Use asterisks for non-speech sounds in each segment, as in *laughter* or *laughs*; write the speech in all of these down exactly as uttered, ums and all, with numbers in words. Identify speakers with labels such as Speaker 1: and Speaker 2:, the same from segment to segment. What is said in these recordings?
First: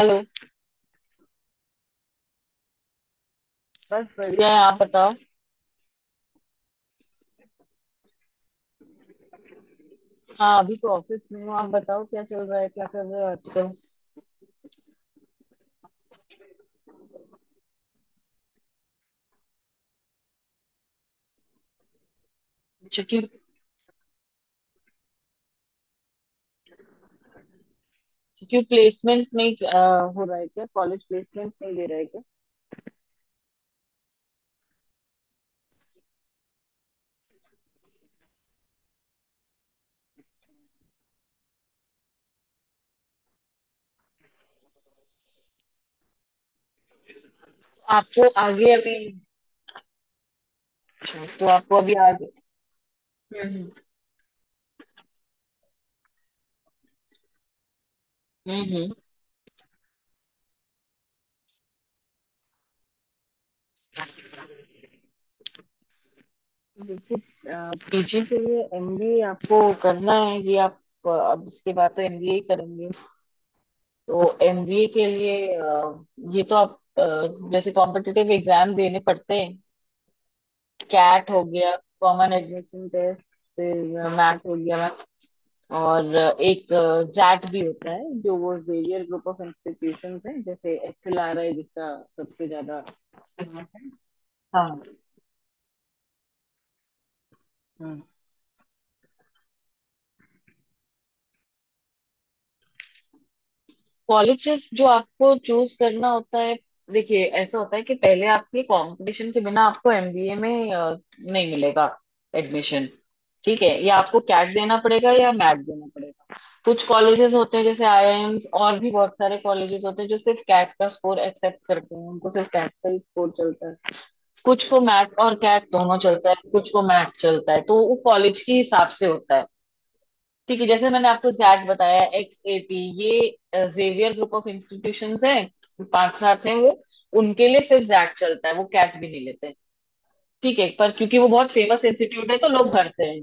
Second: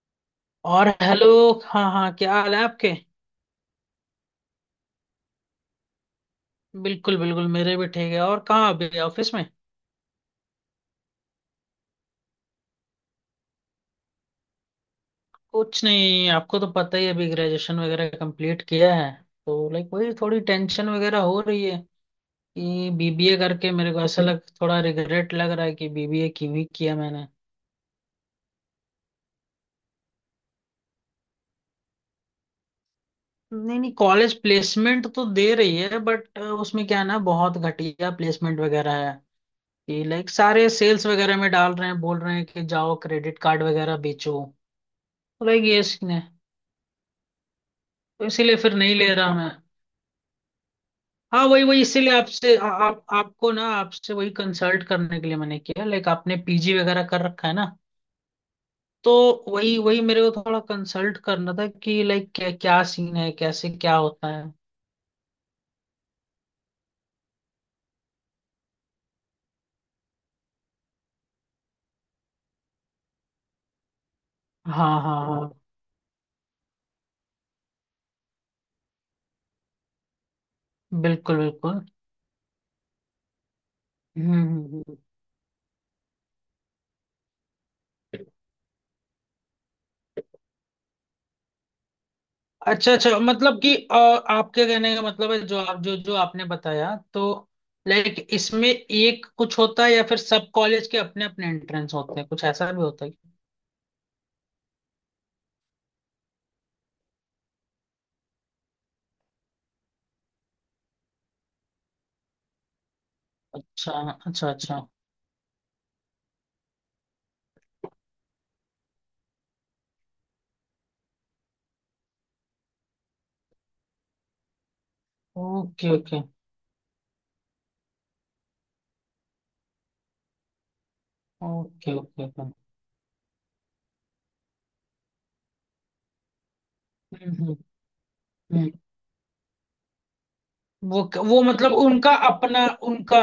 Speaker 1: Hello. बस
Speaker 2: और hello. हाँ हाँ, क्या हाल है आपके।
Speaker 1: क्या? बढ़िया है, आप बताओ।
Speaker 2: बिल्कुल बिल्कुल, मेरे भी ठीक है। और कहाँ अभी, ऑफिस में।
Speaker 1: हाँ, अभी तो ऑफिस में हूँ। आप बताओ, क्या चल रहा है, क्या कर रहे हो आजकल?
Speaker 2: कुछ नहीं, आपको तो पता ही है, अभी ग्रेजुएशन वगैरह कंप्लीट किया है, तो लाइक वही थोड़ी टेंशन वगैरह हो रही है कि
Speaker 1: छुट्टी?
Speaker 2: बीबीए करके मेरे को ऐसा लग, थोड़ा रिग्रेट लग रहा है कि बीबीए क्यों ही किया मैंने।
Speaker 1: छुट्टी प्लेसमेंट नहीं, अ, हो रहा है क्या? कॉलेज प्लेसमेंट नहीं दे रहा है क्या?
Speaker 2: नहीं नहीं, कॉलेज प्लेसमेंट तो दे रही है, बट उसमें क्या है ना, बहुत घटिया प्लेसमेंट वगैरह है कि लाइक सारे सेल्स वगैरह में डाल रहे हैं, बोल रहे हैं कि जाओ क्रेडिट कार्ड वगैरह बेचो। तो लाइक ये सीन है।
Speaker 1: तो
Speaker 2: तो
Speaker 1: आपको
Speaker 2: इसीलिए
Speaker 1: आगे
Speaker 2: फिर नहीं
Speaker 1: अभी,
Speaker 2: ले रहा मैं।
Speaker 1: अच्छा,
Speaker 2: हाँ,
Speaker 1: तो
Speaker 2: वही
Speaker 1: आपको
Speaker 2: वही
Speaker 1: अभी
Speaker 2: इसीलिए
Speaker 1: आगे।
Speaker 2: आपसे आ, आप आपको ना,
Speaker 1: हम्म,
Speaker 2: आपसे वही कंसल्ट करने के लिए मैंने किया, लाइक आपने पीजी वगैरह कर रखा है ना।
Speaker 1: हम्म, हम्म।
Speaker 2: तो वही वही मेरे को थोड़ा कंसल्ट करना था कि लाइक क्या क्या सीन है, कैसे क्या होता है।
Speaker 1: देखिए, पीजी के लिए एमबीए आपको करना है? ये आप, अ, अब इसके बाद तो एमबीए ही करेंगे। तो एमबीए
Speaker 2: हाँ
Speaker 1: के
Speaker 2: हाँ
Speaker 1: लिए,
Speaker 2: हाँ,
Speaker 1: अ, ये तो आप, अ, जैसे कॉम्पिटिटिव एग्जाम देने पड़ते हैं। कैट
Speaker 2: बिल्कुल
Speaker 1: हो गया,
Speaker 2: बिल्कुल।
Speaker 1: Common admission test. फिर
Speaker 2: हम्म
Speaker 1: मैट हो
Speaker 2: हम्म, हम्म।
Speaker 1: गया।
Speaker 2: हम्म।
Speaker 1: और एक जैट भी होता है, जो वो जेवियर ग्रुप ऑफ इंस्टीट्यूशंस है, जैसे एचएलआरआई जिसका सबसे ज्यादा
Speaker 2: अच्छा अच्छा, मतलब
Speaker 1: फेमस
Speaker 2: कि
Speaker 1: है।
Speaker 2: अ, आपके
Speaker 1: हाँ।
Speaker 2: कहने का मतलब है, जो आप जो जो आपने बताया तो,
Speaker 1: हम्म।
Speaker 2: लाइक इसमें एक कुछ होता है, या फिर सब कॉलेज के अपने अपने एंट्रेंस होते हैं, कुछ ऐसा भी होता है क्या?
Speaker 1: कॉलेजेस जो आपको चूज करना होता है। देखिए, ऐसा होता है कि पहले आपके कंपटीशन के बिना आपको एमबीए में, अ, नहीं मिलेगा एडमिशन। ठीक है,
Speaker 2: अच्छा
Speaker 1: या आपको
Speaker 2: अच्छा
Speaker 1: कैट देना
Speaker 2: अच्छा।
Speaker 1: पड़ेगा या मैट देना पड़ेगा। कुछ कॉलेजेस होते हैं जैसे आईआईएम्स, और भी बहुत सारे कॉलेजेस होते हैं जो सिर्फ कैट का स्कोर एक्सेप्ट करते हैं, उनको सिर्फ कैट का ही स्कोर चलता है। कुछ को मैट और कैट
Speaker 2: ओके
Speaker 1: दोनों
Speaker 2: ओके
Speaker 1: चलता है, कुछ को मैट चलता है, तो वो कॉलेज के हिसाब से होता है। ठीक है, जैसे मैंने आपको जैट
Speaker 2: ओके
Speaker 1: बताया,
Speaker 2: ओके
Speaker 1: एक्स
Speaker 2: ओके।
Speaker 1: एटी, ये जेवियर ग्रुप ऑफ इंस्टीट्यूशंस हैं, पांच सात हैं वो।
Speaker 2: हम्म
Speaker 1: उनके
Speaker 2: हम्म
Speaker 1: लिए सिर्फ जैट चलता है, वो
Speaker 2: हम्म।
Speaker 1: कैट भी नहीं लेते। ठीक है, पर
Speaker 2: वो
Speaker 1: क्योंकि वो
Speaker 2: वो
Speaker 1: बहुत
Speaker 2: मतलब
Speaker 1: फेमस
Speaker 2: उनका
Speaker 1: इंस्टीट्यूट है तो
Speaker 2: अपना
Speaker 1: लोग भरते हैं।
Speaker 2: उनका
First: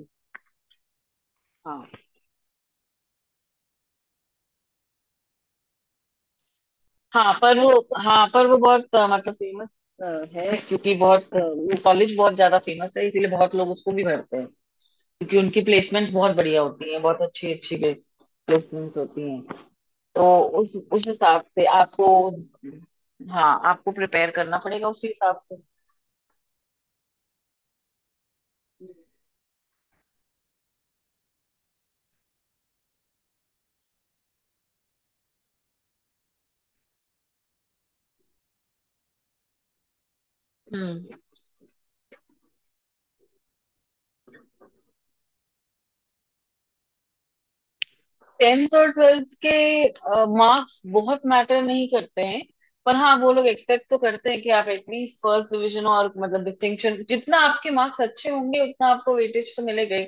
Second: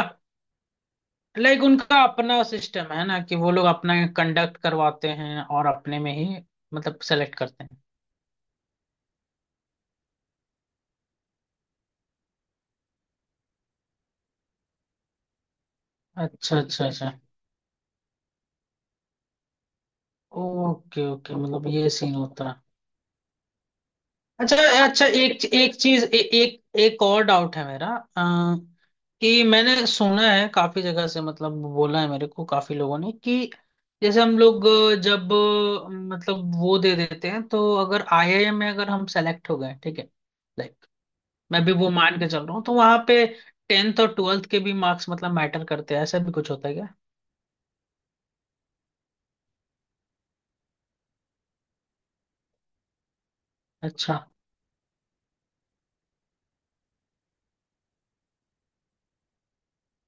Speaker 2: लाइक
Speaker 1: हाँ।
Speaker 2: उनका अपना सिस्टम है ना, कि वो लोग अपना कंडक्ट करवाते हैं और अपने में ही मतलब
Speaker 1: हाँ
Speaker 2: सेलेक्ट
Speaker 1: पर
Speaker 2: करते
Speaker 1: वो
Speaker 2: हैं।
Speaker 1: हाँ पर वो बहुत, अ, मतलब फेमस है, क्योंकि बहुत, अ, वो कॉलेज बहुत ज्यादा फेमस है, इसीलिए बहुत लोग उसको भी भरते हैं। क्योंकि उनकी प्लेसमेंट्स बहुत
Speaker 2: अच्छा
Speaker 1: बढ़िया
Speaker 2: अच्छा
Speaker 1: होती हैं,
Speaker 2: अच्छा।
Speaker 1: बहुत अच्छी अच्छी प्लेसमेंट्स होती हैं। तो उस
Speaker 2: ओके
Speaker 1: उस
Speaker 2: ओके,
Speaker 1: हिसाब से
Speaker 2: मतलब ये
Speaker 1: आपको,
Speaker 2: सीन होता है।
Speaker 1: हाँ, आपको प्रिपेयर
Speaker 2: अच्छा
Speaker 1: करना पड़ेगा
Speaker 2: अच्छा,
Speaker 1: उसी हिसाब
Speaker 2: एक
Speaker 1: से।
Speaker 2: एक चीज ए, एक एक और डाउट है मेरा। आ, कि मैंने सुना है काफी जगह से, मतलब बोला है मेरे को काफी लोगों ने कि, जैसे हम लोग जब अ, मतलब वो दे देते हैं, तो अगर आईआईएम में अगर हम सेलेक्ट हो गए, ठीक है, लाइक
Speaker 1: हम्म
Speaker 2: मैं भी वो मान के चल रहा हूँ, तो वहां पे टेंथ और ट्वेल्थ के भी मार्क्स मतलब मैटर करते हैं, ऐसा भी कुछ होता है क्या?
Speaker 1: टेंथ और ट्वेल्थ के मार्क्स बहुत मैटर नहीं करते हैं। पर हाँ, वो लोग एक्सपेक्ट तो
Speaker 2: अच्छा।
Speaker 1: करते हैं कि आप एटलीस्ट फर्स्ट डिवीजन, और मतलब डिस्टिंक्शन, जितना आपके मार्क्स अच्छे होंगे उतना आपको वेटेज तो मिलेगा ही।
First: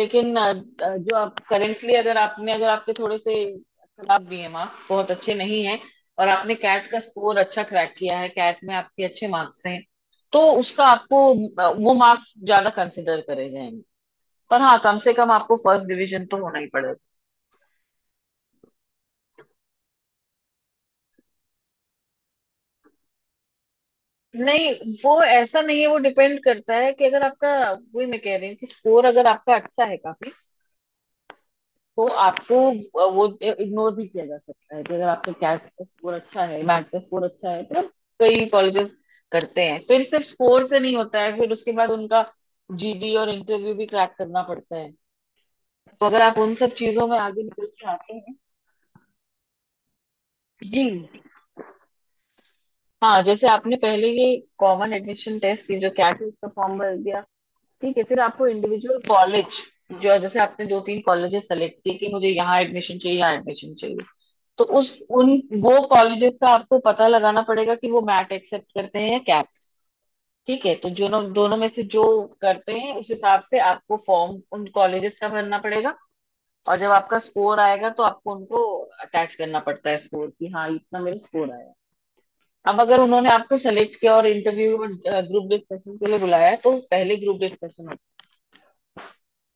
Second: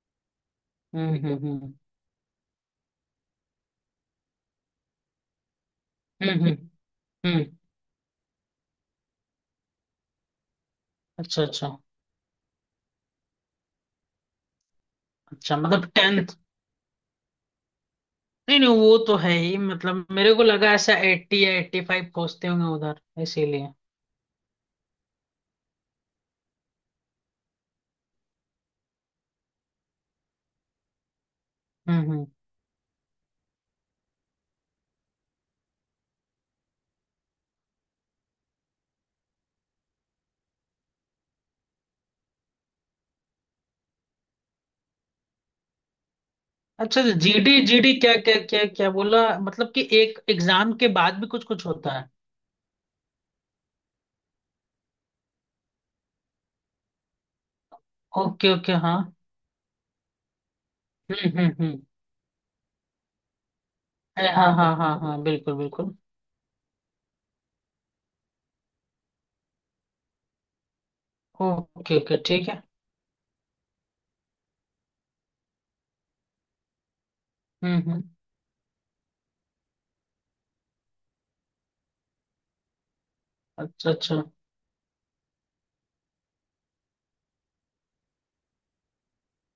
Speaker 1: लेकिन अ, अ,
Speaker 2: हम्म
Speaker 1: जो
Speaker 2: हम्म
Speaker 1: आप
Speaker 2: हम्म
Speaker 1: करेंटली, अगर आपने अगर आपके थोड़े से खराब भी है मार्क्स, बहुत अच्छे नहीं है, और
Speaker 2: हम्म
Speaker 1: आपने
Speaker 2: हम्म
Speaker 1: कैट का स्कोर
Speaker 2: हम्म।
Speaker 1: अच्छा क्रैक किया है, कैट में आपके अच्छे मार्क्स हैं, तो उसका आपको,
Speaker 2: अच्छा
Speaker 1: अ,
Speaker 2: अच्छा
Speaker 1: वो मार्क्स ज्यादा कंसिडर करे जाएंगे। पर हाँ, कम से कम आपको
Speaker 2: अच्छा, मतलब
Speaker 1: फर्स्ट
Speaker 2: टेन।
Speaker 1: डिवीजन तो होना ही पड़ेगा।
Speaker 2: नहीं नहीं, वो तो है ही, मतलब मेरे को लगा ऐसा अस्सी या एटी फाइव खोजते होंगे उधर, इसीलिए।
Speaker 1: नहीं, वो ऐसा नहीं है, वो डिपेंड करता है कि अगर आपका, वही मैं कह रही हूँ कि स्कोर अगर आपका अच्छा है काफी, तो
Speaker 2: हम्म हम्म।
Speaker 1: आपको वो इग्नोर भी किया जा सकता है, कि अगर आपका कैट का स्कोर अच्छा है, मैथ का स्कोर अच्छा है, तो कई कॉलेजेस करते हैं। फिर सिर्फ स्कोर से नहीं होता है, फिर उसके बाद उनका जीडी और इंटरव्यू भी क्रैक करना पड़ता है, तो अगर आप उन सब
Speaker 2: अच्छा,
Speaker 1: चीजों
Speaker 2: तो
Speaker 1: में आगे
Speaker 2: जीडी
Speaker 1: निकल के
Speaker 2: जीडी
Speaker 1: आते
Speaker 2: क्या
Speaker 1: हैं।
Speaker 2: क्या क्या क्या बोला, मतलब कि एक एग्जाम
Speaker 1: जी।
Speaker 2: के बाद भी कुछ कुछ होता है।
Speaker 1: हाँ, जैसे आपने पहले ये कॉमन एडमिशन टेस्ट, ये जो कैट का फॉर्म भर दिया, ठीक है, फिर आपको
Speaker 2: ओके ओके हाँ।
Speaker 1: इंडिविजुअल कॉलेज, जो, जैसे आपने दो तीन
Speaker 2: हम्म
Speaker 1: कॉलेजेस
Speaker 2: हम्म
Speaker 1: सेलेक्ट
Speaker 2: हम्म।
Speaker 1: किए कि मुझे यहाँ एडमिशन चाहिए, यहाँ एडमिशन चाहिए,
Speaker 2: अरे हाँ
Speaker 1: तो
Speaker 2: हाँ
Speaker 1: उस
Speaker 2: हाँ हाँ,
Speaker 1: उन
Speaker 2: बिल्कुल
Speaker 1: वो
Speaker 2: बिल्कुल।
Speaker 1: कॉलेजेस का आपको पता लगाना पड़ेगा कि वो मैट एक्सेप्ट करते हैं या कैप। ठीक है, तो जो, दोनों में से
Speaker 2: ओके
Speaker 1: जो
Speaker 2: ओके ठीक है।
Speaker 1: करते हैं, उस हिसाब से आपको फॉर्म उन कॉलेजेस का भरना पड़ेगा, और जब आपका स्कोर आएगा
Speaker 2: हम्म हम्म।
Speaker 1: तो आपको उनको अटैच करना पड़ता है स्कोर, कि हाँ इतना मेरा स्कोर आया। अब अगर उन्होंने आपको
Speaker 2: अच्छा
Speaker 1: सेलेक्ट किया
Speaker 2: अच्छा
Speaker 1: और इंटरव्यू और ग्रुप डिस्कशन के लिए बुलाया है, तो पहले ग्रुप डिस्कशन।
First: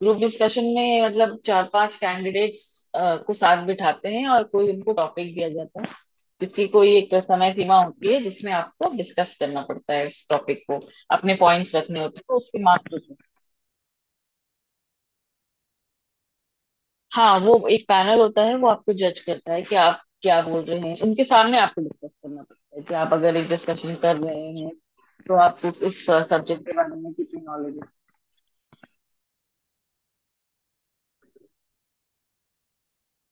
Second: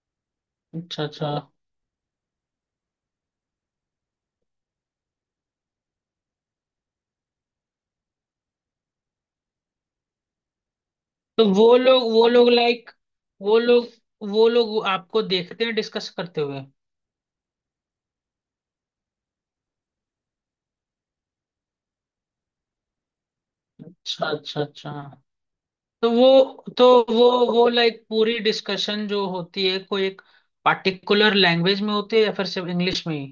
Speaker 1: ग्रुप डिस्कशन में
Speaker 2: अच्छा अच्छा।
Speaker 1: मतलब चार पांच कैंडिडेट्स को साथ बिठाते हैं, और कोई उनको टॉपिक दिया जाता है, जिसकी कोई एक समय सीमा होती है, जिसमें आपको डिस्कस करना पड़ता है इस टॉपिक को, अपने
Speaker 2: तो
Speaker 1: पॉइंट्स
Speaker 2: वो
Speaker 1: रखने
Speaker 2: लोग
Speaker 1: होते
Speaker 2: वो
Speaker 1: हैं,
Speaker 2: लोग
Speaker 1: उसके
Speaker 2: लाइक
Speaker 1: मार्क्स होते हैं।
Speaker 2: वो लोग वो लोग आपको देखते हैं डिस्कस करते हुए।
Speaker 1: हाँ, वो एक पैनल होता है, वो आपको जज करता है कि आप क्या बोल रहे हैं, उनके सामने आपको डिस्कस करना पड़ता है, कि आप अगर एक डिस्कशन कर
Speaker 2: अच्छा
Speaker 1: रहे
Speaker 2: अच्छा
Speaker 1: हैं
Speaker 2: अच्छा।
Speaker 1: तो आपको इस
Speaker 2: तो
Speaker 1: सब्जेक्ट
Speaker 2: वो
Speaker 1: के
Speaker 2: तो
Speaker 1: बारे में
Speaker 2: वो
Speaker 1: कितनी
Speaker 2: वो
Speaker 1: नॉलेज है।
Speaker 2: लाइक पूरी डिस्कशन जो होती है, कोई एक पार्टिकुलर लैंग्वेज में होती है या फिर सिर्फ इंग्लिश में ही?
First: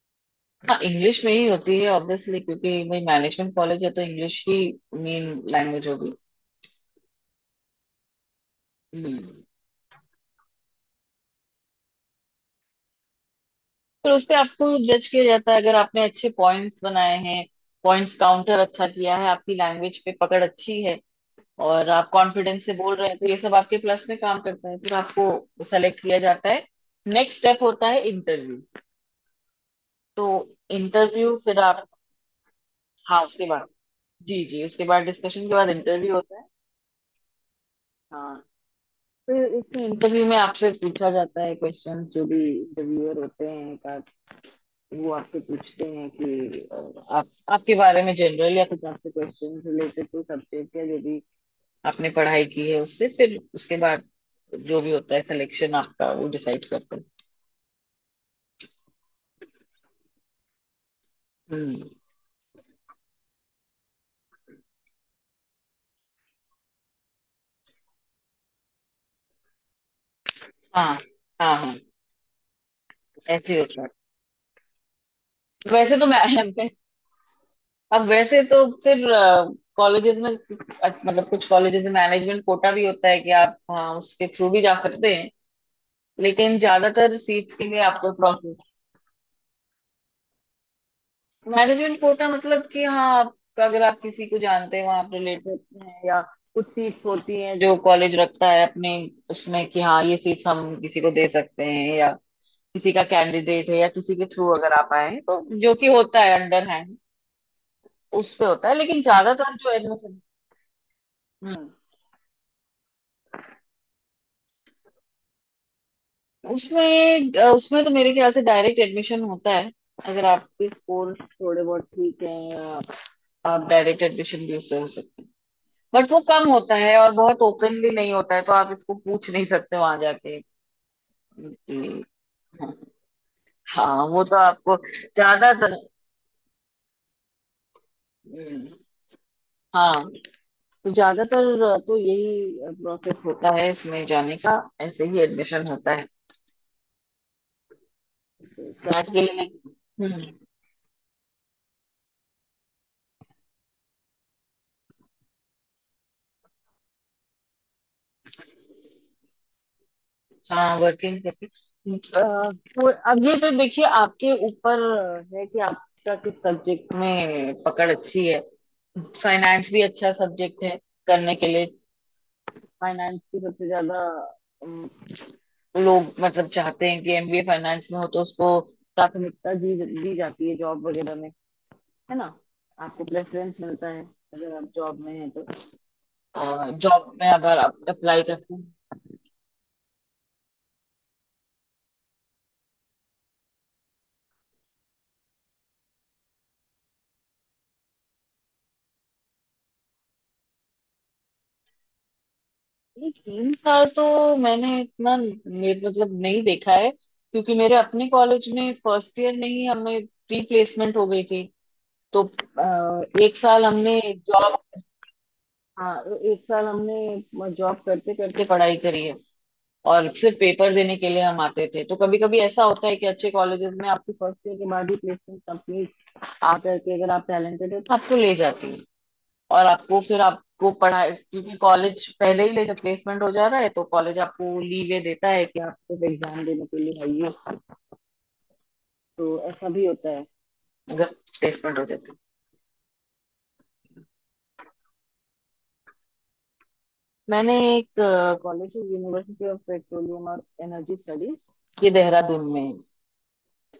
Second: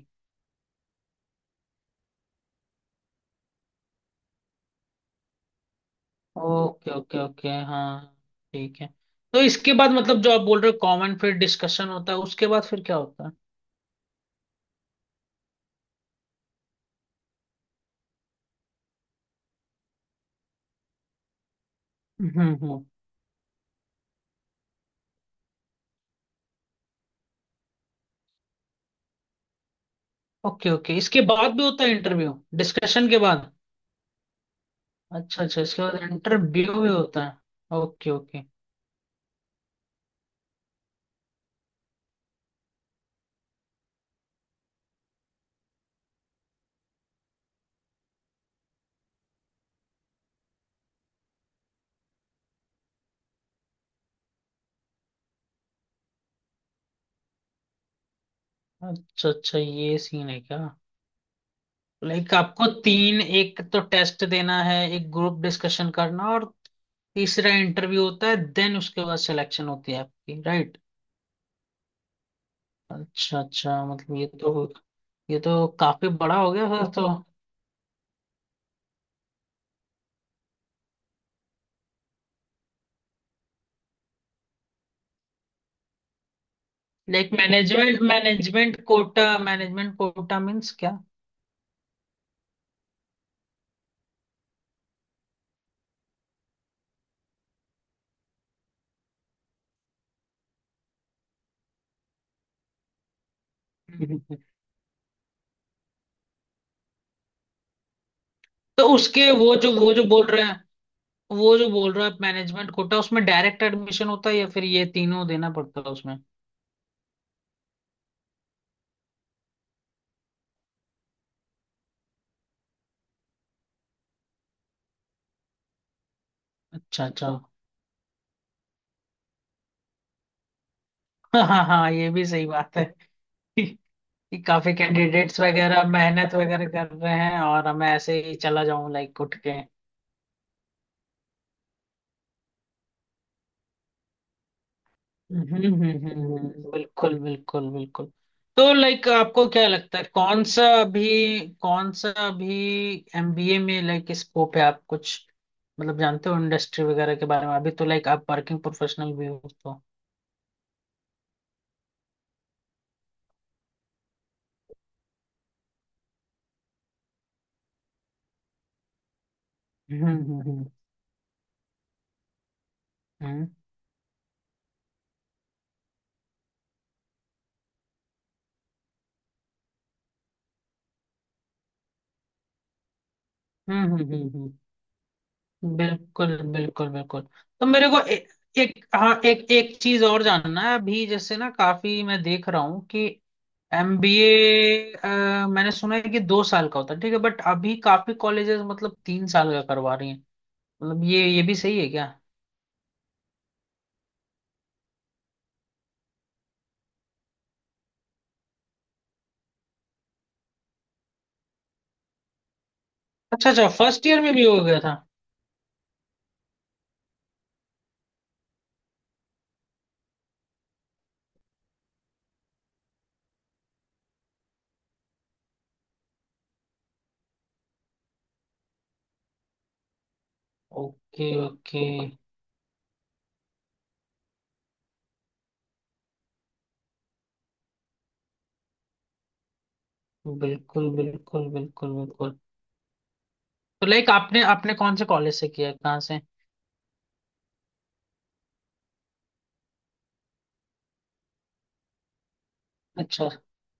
Speaker 1: हाँ, इंग्लिश में ही होती है ऑब्वियसली, क्योंकि वही मैनेजमेंट कॉलेज है, तो इंग्लिश ही मेन लैंग्वेज होगी।
Speaker 2: ओके ओके ओके हाँ, ठीक है। तो
Speaker 1: हम्म।
Speaker 2: इसके बाद, मतलब जो आप बोल रहे हो, कॉमन फिर डिस्कशन होता है, उसके बाद फिर क्या होता है?
Speaker 1: फिर उस पे आपको जज किया जाता है, अगर आपने अच्छे पॉइंट्स बनाए हैं, पॉइंट्स काउंटर अच्छा किया है, आपकी लैंग्वेज पे पकड़ अच्छी है, और आप
Speaker 2: हम्म
Speaker 1: कॉन्फिडेंस से
Speaker 2: हम्म।
Speaker 1: बोल रहे हैं, तो ये सब आपके प्लस में काम करता है, फिर आपको सेलेक्ट किया जाता है। नेक्स्ट स्टेप होता है इंटरव्यू। तो
Speaker 2: ओके ओके, इसके
Speaker 1: इंटरव्यू
Speaker 2: बाद
Speaker 1: फिर
Speaker 2: भी होता
Speaker 1: आप,
Speaker 2: है इंटरव्यू, डिस्कशन के
Speaker 1: हाँ उसके
Speaker 2: बाद?
Speaker 1: बाद, जी जी, उसके बाद
Speaker 2: अच्छा
Speaker 1: डिस्कशन के
Speaker 2: अच्छा,
Speaker 1: बाद
Speaker 2: इसके बाद
Speaker 1: इंटरव्यू होता है।
Speaker 2: इंटरव्यू भी होता है, ओके
Speaker 1: हाँ,
Speaker 2: ओके।
Speaker 1: फिर इस इंटरव्यू में आपसे पूछा जाता है क्वेश्चन, जो भी इंटरव्यूअर होते हैं वो आपसे पूछते हैं कि, अ, आप आपके बारे में जनरल, या कुछ आपसे क्वेश्चन रिलेटेड टू सब्जेक्ट, या जो भी आपने पढ़ाई की है उससे, फिर उसके बाद जो भी होता है सिलेक्शन आपका वो डिसाइड करते हैं।
Speaker 2: अच्छा अच्छा, ये सीन है क्या?
Speaker 1: हम्म।
Speaker 2: लाइक आपको तीन, एक तो टेस्ट देना है, एक ग्रुप डिस्कशन करना और तीसरा इंटरव्यू होता है, देन उसके बाद सिलेक्शन होती है आपकी, राइट?
Speaker 1: हाँ, हाँ, हाँ,
Speaker 2: अच्छा
Speaker 1: ऐसे ही होता
Speaker 2: अच्छा,
Speaker 1: है।
Speaker 2: मतलब ये तो ये तो
Speaker 1: वैसे तो
Speaker 2: काफी बड़ा हो
Speaker 1: मैं
Speaker 2: गया फिर
Speaker 1: *laughs*
Speaker 2: तो।
Speaker 1: अब वैसे तो फिर कॉलेजेस में, अ, मतलब कुछ कॉलेजेस में मैनेजमेंट कोटा भी होता है, कि आप, हाँ, उसके थ्रू भी जा सकते हैं, लेकिन ज्यादातर
Speaker 2: लाइक
Speaker 1: सीट्स के लिए
Speaker 2: मैनेजमेंट
Speaker 1: आपको।
Speaker 2: Management quota management quota means क्या?
Speaker 1: मैनेजमेंट कोटा मतलब कि हाँ आप, अगर आप किसी को जानते हैं, वहाँ आप रिलेटेड हैं, या कुछ सीट्स होती हैं जो कॉलेज रखता है अपने, उसमें कि हाँ ये सीट्स हम किसी को दे सकते हैं, या किसी का कैंडिडेट है, या किसी के थ्रू
Speaker 2: *laughs*
Speaker 1: अगर आप आए हैं, तो जो कि होता है अंडर हैंड, उस पे होता है।
Speaker 2: तो
Speaker 1: लेकिन
Speaker 2: उसके वो
Speaker 1: ज्यादातर जो
Speaker 2: जो वो जो
Speaker 1: एडमिशन,
Speaker 2: बोल रहे हैं, वो जो
Speaker 1: हम्म
Speaker 2: बोल रहा है मैनेजमेंट कोटा, उसमें डायरेक्ट एडमिशन होता है या फिर ये तीनों देना पड़ता है उसमें?
Speaker 1: उसमें अ, उसमें तो मेरे ख्याल से डायरेक्ट एडमिशन होता है, अगर आपके स्कोर थोड़े बहुत ठीक है आप डायरेक्ट एडमिशन भी उससे हो सकते हैं। बट वो कम होता है
Speaker 2: अच्छा
Speaker 1: और
Speaker 2: अच्छा।
Speaker 1: बहुत
Speaker 2: *laughs*
Speaker 1: ओपनली नहीं होता है, तो आप इसको पूछ नहीं सकते वहां जाके
Speaker 2: हाँ हाँ हाँ,
Speaker 1: कि।
Speaker 2: ये भी सही बात है। *laughs* कि
Speaker 1: हाँ वो तो
Speaker 2: काफी
Speaker 1: आपको
Speaker 2: कैंडिडेट्स
Speaker 1: ज्यादातर।
Speaker 2: वगैरह मेहनत वगैरह कर रहे हैं और मैं ऐसे ही चला
Speaker 1: हम्म।
Speaker 2: जाऊं लाइक उठ के।
Speaker 1: हाँ, तो ज्यादातर तो यही प्रोसेस होता है इसमें जाने का, ऐसे ही
Speaker 2: हम्म
Speaker 1: एडमिशन
Speaker 2: हम्म,
Speaker 1: होता है।
Speaker 2: हम्म, हम्म, बिल्कुल बिल्कुल बिल्कुल। तो लाइक
Speaker 1: फ्लैट के लिए
Speaker 2: आपको क्या लगता है,
Speaker 1: नहीं। हम्म।
Speaker 2: कौन सा अभी कौन सा अभी एमबीए में लाइक स्कोप है, आप कुछ मतलब जानते हो इंडस्ट्री वगैरह के बारे में, अभी तो लाइक आप वर्किंग प्रोफेशनल भी हो तो।
Speaker 1: हाँ, वर्किंग कैसे, अ, तो अब ये तो देखिए आपके ऊपर है कि आपका किस सब्जेक्ट में पकड़ अच्छी है। फाइनेंस भी
Speaker 2: हम्म
Speaker 1: अच्छा
Speaker 2: हम्म
Speaker 1: सब्जेक्ट
Speaker 2: हम्म
Speaker 1: है करने के लिए। फाइनेंस की
Speaker 2: हम्म
Speaker 1: सबसे ज्यादा, अम, लोग मतलब चाहते हैं कि एमबीए फाइनेंस में हो, तो उसको प्राथमिकता दी दी जाती है जॉब वगैरह में, है ना, आपको प्रेफरेंस
Speaker 2: हम्म
Speaker 1: मिलता है,
Speaker 2: हम्म, हम्म,
Speaker 1: अगर आप जॉब में हैं तो,
Speaker 2: बिल्कुल बिल्कुल
Speaker 1: जॉब
Speaker 2: बिल्कुल।
Speaker 1: में अगर
Speaker 2: तो
Speaker 1: आप
Speaker 2: मेरे को
Speaker 1: अप्लाई
Speaker 2: ए,
Speaker 1: करते हैं।
Speaker 2: एक हाँ, एक एक चीज और जानना है अभी, जैसे ना काफी मैं देख रहा हूँ कि एमबीए, मैंने सुना है कि दो साल का होता है, ठीक है, बट अभी काफी कॉलेजेस मतलब तीन साल का करवा रही हैं, मतलब ये ये भी सही है क्या?
Speaker 1: ये तीन साल तो मैंने इतना, मेरे मतलब नहीं देखा है, क्योंकि मेरे अपने कॉलेज में फर्स्ट ईयर में ही हमें प्री प्लेसमेंट हो गई थी। तो अ, एक
Speaker 2: अच्छा
Speaker 1: साल
Speaker 2: अच्छा,
Speaker 1: हमने
Speaker 2: फर्स्ट ईयर में भी हो
Speaker 1: जॉब,
Speaker 2: गया था,
Speaker 1: हाँ, एक साल हमने जॉब करते करते पढ़ाई करी है, और सिर्फ पेपर देने के लिए हम आते थे। तो कभी कभी ऐसा होता है कि अच्छे कॉलेजेस में आपकी फर्स्ट ईयर के बाद ही प्लेसमेंट कंप्लीट आ करके, अगर आप टैलेंटेड हो तो आपको ले जाती है, और आपको, फिर आपको पढ़ाई,
Speaker 2: ओके
Speaker 1: क्योंकि
Speaker 2: ओके।
Speaker 1: कॉलेज पहले ही ले, जब प्लेसमेंट हो जा रहा है तो कॉलेज आपको लीवे देता है कि आप सिर्फ एग्जाम देने के लिए आइए। तो ऐसा भी होता है,
Speaker 2: बिल्कुल
Speaker 1: अगर
Speaker 2: बिल्कुल
Speaker 1: प्लेसमेंट हो
Speaker 2: बिल्कुल
Speaker 1: जाती है।
Speaker 2: बिल्कुल, तो लाइक आपने आपने कौन से कॉलेज से किया है? कहाँ से?
Speaker 1: मैंने एक कॉलेज, यूनिवर्सिटी ऑफ पेट्रोलियम और एनर्जी स्टडीज, ये देहरादून में है।
Speaker 2: अच्छा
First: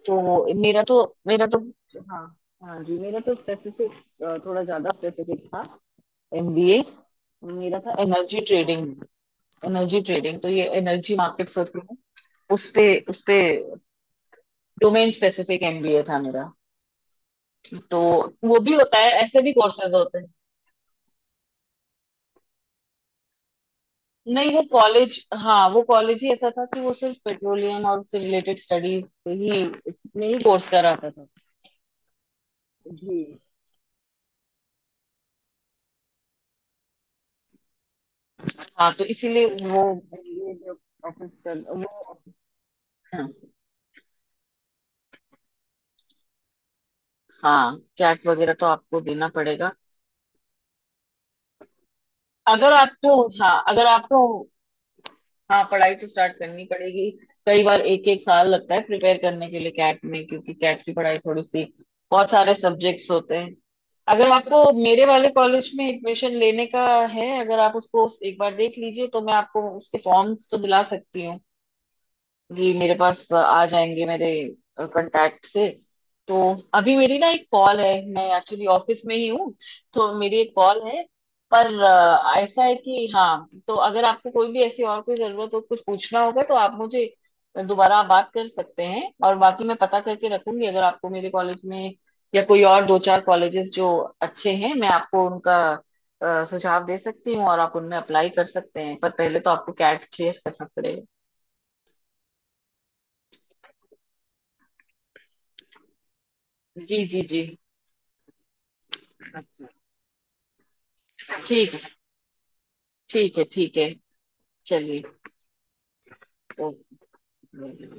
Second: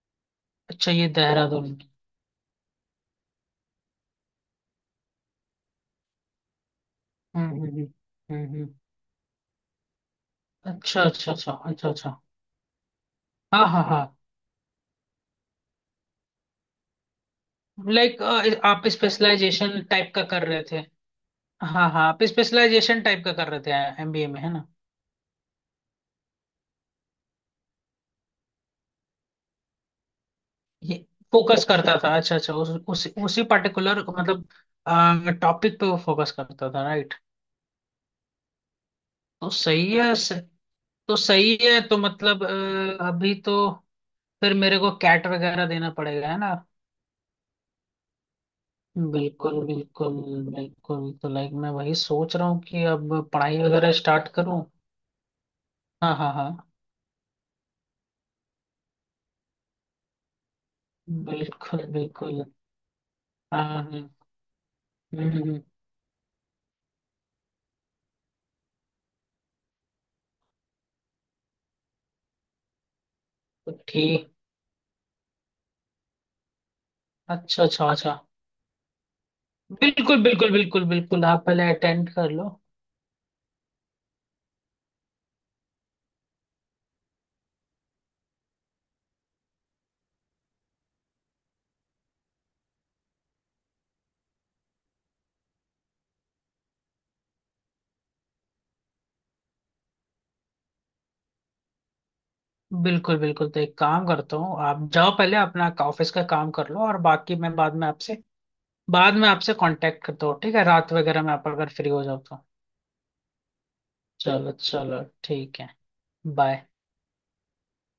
Speaker 1: तो मेरा
Speaker 2: अच्छा,
Speaker 1: तो
Speaker 2: ये
Speaker 1: मेरा तो,
Speaker 2: देहरादून।
Speaker 1: हाँ, हाँ जी, मेरा तो स्पेसिफिक, थोड़ा ज्यादा स्पेसिफिक था एमबीए,
Speaker 2: हम्म हम्म
Speaker 1: मेरा
Speaker 2: हम्म
Speaker 1: था एनर्जी
Speaker 2: हम्म, हम्म।
Speaker 1: ट्रेडिंग। एनर्जी ट्रेडिंग, तो ये
Speaker 2: अच्छा
Speaker 1: एनर्जी
Speaker 2: अच्छा अच्छा
Speaker 1: मार्केट्स होती
Speaker 2: अच्छा
Speaker 1: है,
Speaker 2: अच्छा।
Speaker 1: उस पे उस पे
Speaker 2: हाँ हाँ हाँ।
Speaker 1: डोमेन स्पेसिफिक एमबीए था मेरा। तो
Speaker 2: लाइक
Speaker 1: वो भी
Speaker 2: आप
Speaker 1: होता है, ऐसे भी
Speaker 2: स्पेशलाइजेशन
Speaker 1: कोर्सेज
Speaker 2: टाइप
Speaker 1: होते
Speaker 2: का
Speaker 1: हैं।
Speaker 2: कर रहे थे, हाँ हाँ, आप स्पेशलाइजेशन टाइप का कर रहे थे एमबीए में,
Speaker 1: नहीं,
Speaker 2: है
Speaker 1: वो
Speaker 2: ना?
Speaker 1: कॉलेज हाँ, वो कॉलेज ही ऐसा था कि वो सिर्फ पेट्रोलियम और उससे रिलेटेड स्टडीज पे ही, में ही कोर्स
Speaker 2: ये
Speaker 1: कराता था।
Speaker 2: फोकस करता था, अच्छा अच्छा, उस, उस,
Speaker 1: जी।
Speaker 2: उसी पर्टिकुलर मतलब टॉपिक पे वो फोकस करता था, राइट?
Speaker 1: हाँ, तो इसीलिए
Speaker 2: तो
Speaker 1: वो,
Speaker 2: सही है, स,
Speaker 1: ये जो
Speaker 2: तो
Speaker 1: ऑफिस
Speaker 2: सही
Speaker 1: कर
Speaker 2: है, तो
Speaker 1: वो,
Speaker 2: मतलब अ,
Speaker 1: हाँ।
Speaker 2: अभी तो फिर मेरे को कैट वगैरह देना पड़ेगा, है ना?
Speaker 1: हाँ, कैट वगैरह तो आपको देना
Speaker 2: बिल्कुल
Speaker 1: पड़ेगा।
Speaker 2: बिल्कुल बिल्कुल। तो लाइक मैं वही सोच रहा हूँ
Speaker 1: अगर
Speaker 2: कि
Speaker 1: आपको,
Speaker 2: अब
Speaker 1: हाँ,
Speaker 2: पढ़ाई
Speaker 1: अगर
Speaker 2: वगैरह
Speaker 1: आपको,
Speaker 2: स्टार्ट करूँ।
Speaker 1: हाँ, पढ़ाई तो
Speaker 2: हाँ हाँ
Speaker 1: स्टार्ट
Speaker 2: हाँ,
Speaker 1: करनी पड़ेगी। कई बार एक एक साल लगता है प्रिपेयर करने के लिए कैट में, क्योंकि कैट की पढ़ाई थोड़ी सी,
Speaker 2: बिल्कुल
Speaker 1: बहुत
Speaker 2: बिल्कुल।
Speaker 1: सारे सब्जेक्ट्स होते हैं।
Speaker 2: हाँ हाँ, हम्म
Speaker 1: अगर आपको मेरे वाले
Speaker 2: हम्म।
Speaker 1: कॉलेज में एडमिशन लेने का है, अगर आप उसको एक बार देख लीजिए, तो मैं आपको उसके फॉर्म्स तो दिला सकती हूँ, ये मेरे पास आ
Speaker 2: तो
Speaker 1: जाएंगे मेरे
Speaker 2: ठीक।
Speaker 1: कांटेक्ट से। तो अभी मेरी ना एक
Speaker 2: अच्छा
Speaker 1: कॉल
Speaker 2: अच्छा
Speaker 1: है,
Speaker 2: अच्छा।
Speaker 1: मैं एक्चुअली ऑफिस में ही हूँ, तो
Speaker 2: बिल्कुल
Speaker 1: मेरी
Speaker 2: बिल्कुल
Speaker 1: एक कॉल
Speaker 2: बिल्कुल
Speaker 1: है।
Speaker 2: बिल्कुल, आप
Speaker 1: पर
Speaker 2: पहले अटेंड कर
Speaker 1: अ,
Speaker 2: लो।
Speaker 1: ऐसा है कि हाँ, तो अगर आपको कोई भी ऐसी और कोई जरूरत हो, कुछ पूछना होगा, तो आप मुझे दोबारा बात कर सकते हैं, और बाकी मैं पता करके रखूंगी, अगर आपको मेरे कॉलेज में, या कोई और दो चार कॉलेजेस जो अच्छे हैं, मैं आपको उनका अ, सुझाव दे सकती हूँ, और आप उनमें अप्लाई कर सकते हैं, पर पहले तो आपको कैट क्लियर करना पड़ेगा।
Speaker 2: बिल्कुल बिल्कुल, तो एक काम करता हूँ, आप जाओ पहले अपना ऑफिस का काम कर लो, और
Speaker 1: जी, जी,
Speaker 2: बाकी
Speaker 1: जी।
Speaker 2: मैं बाद में आपसे बाद में आपसे
Speaker 1: अच्छा।
Speaker 2: कांटेक्ट करता हूँ, ठीक है, रात वगैरह में आप अगर
Speaker 1: ठीक है,
Speaker 2: फ्री हो जाओ तो।
Speaker 1: ठीक है, ठीक है।
Speaker 2: चलो
Speaker 1: चलिए।
Speaker 2: चलो ठीक है। बाय।
Speaker 1: ओके।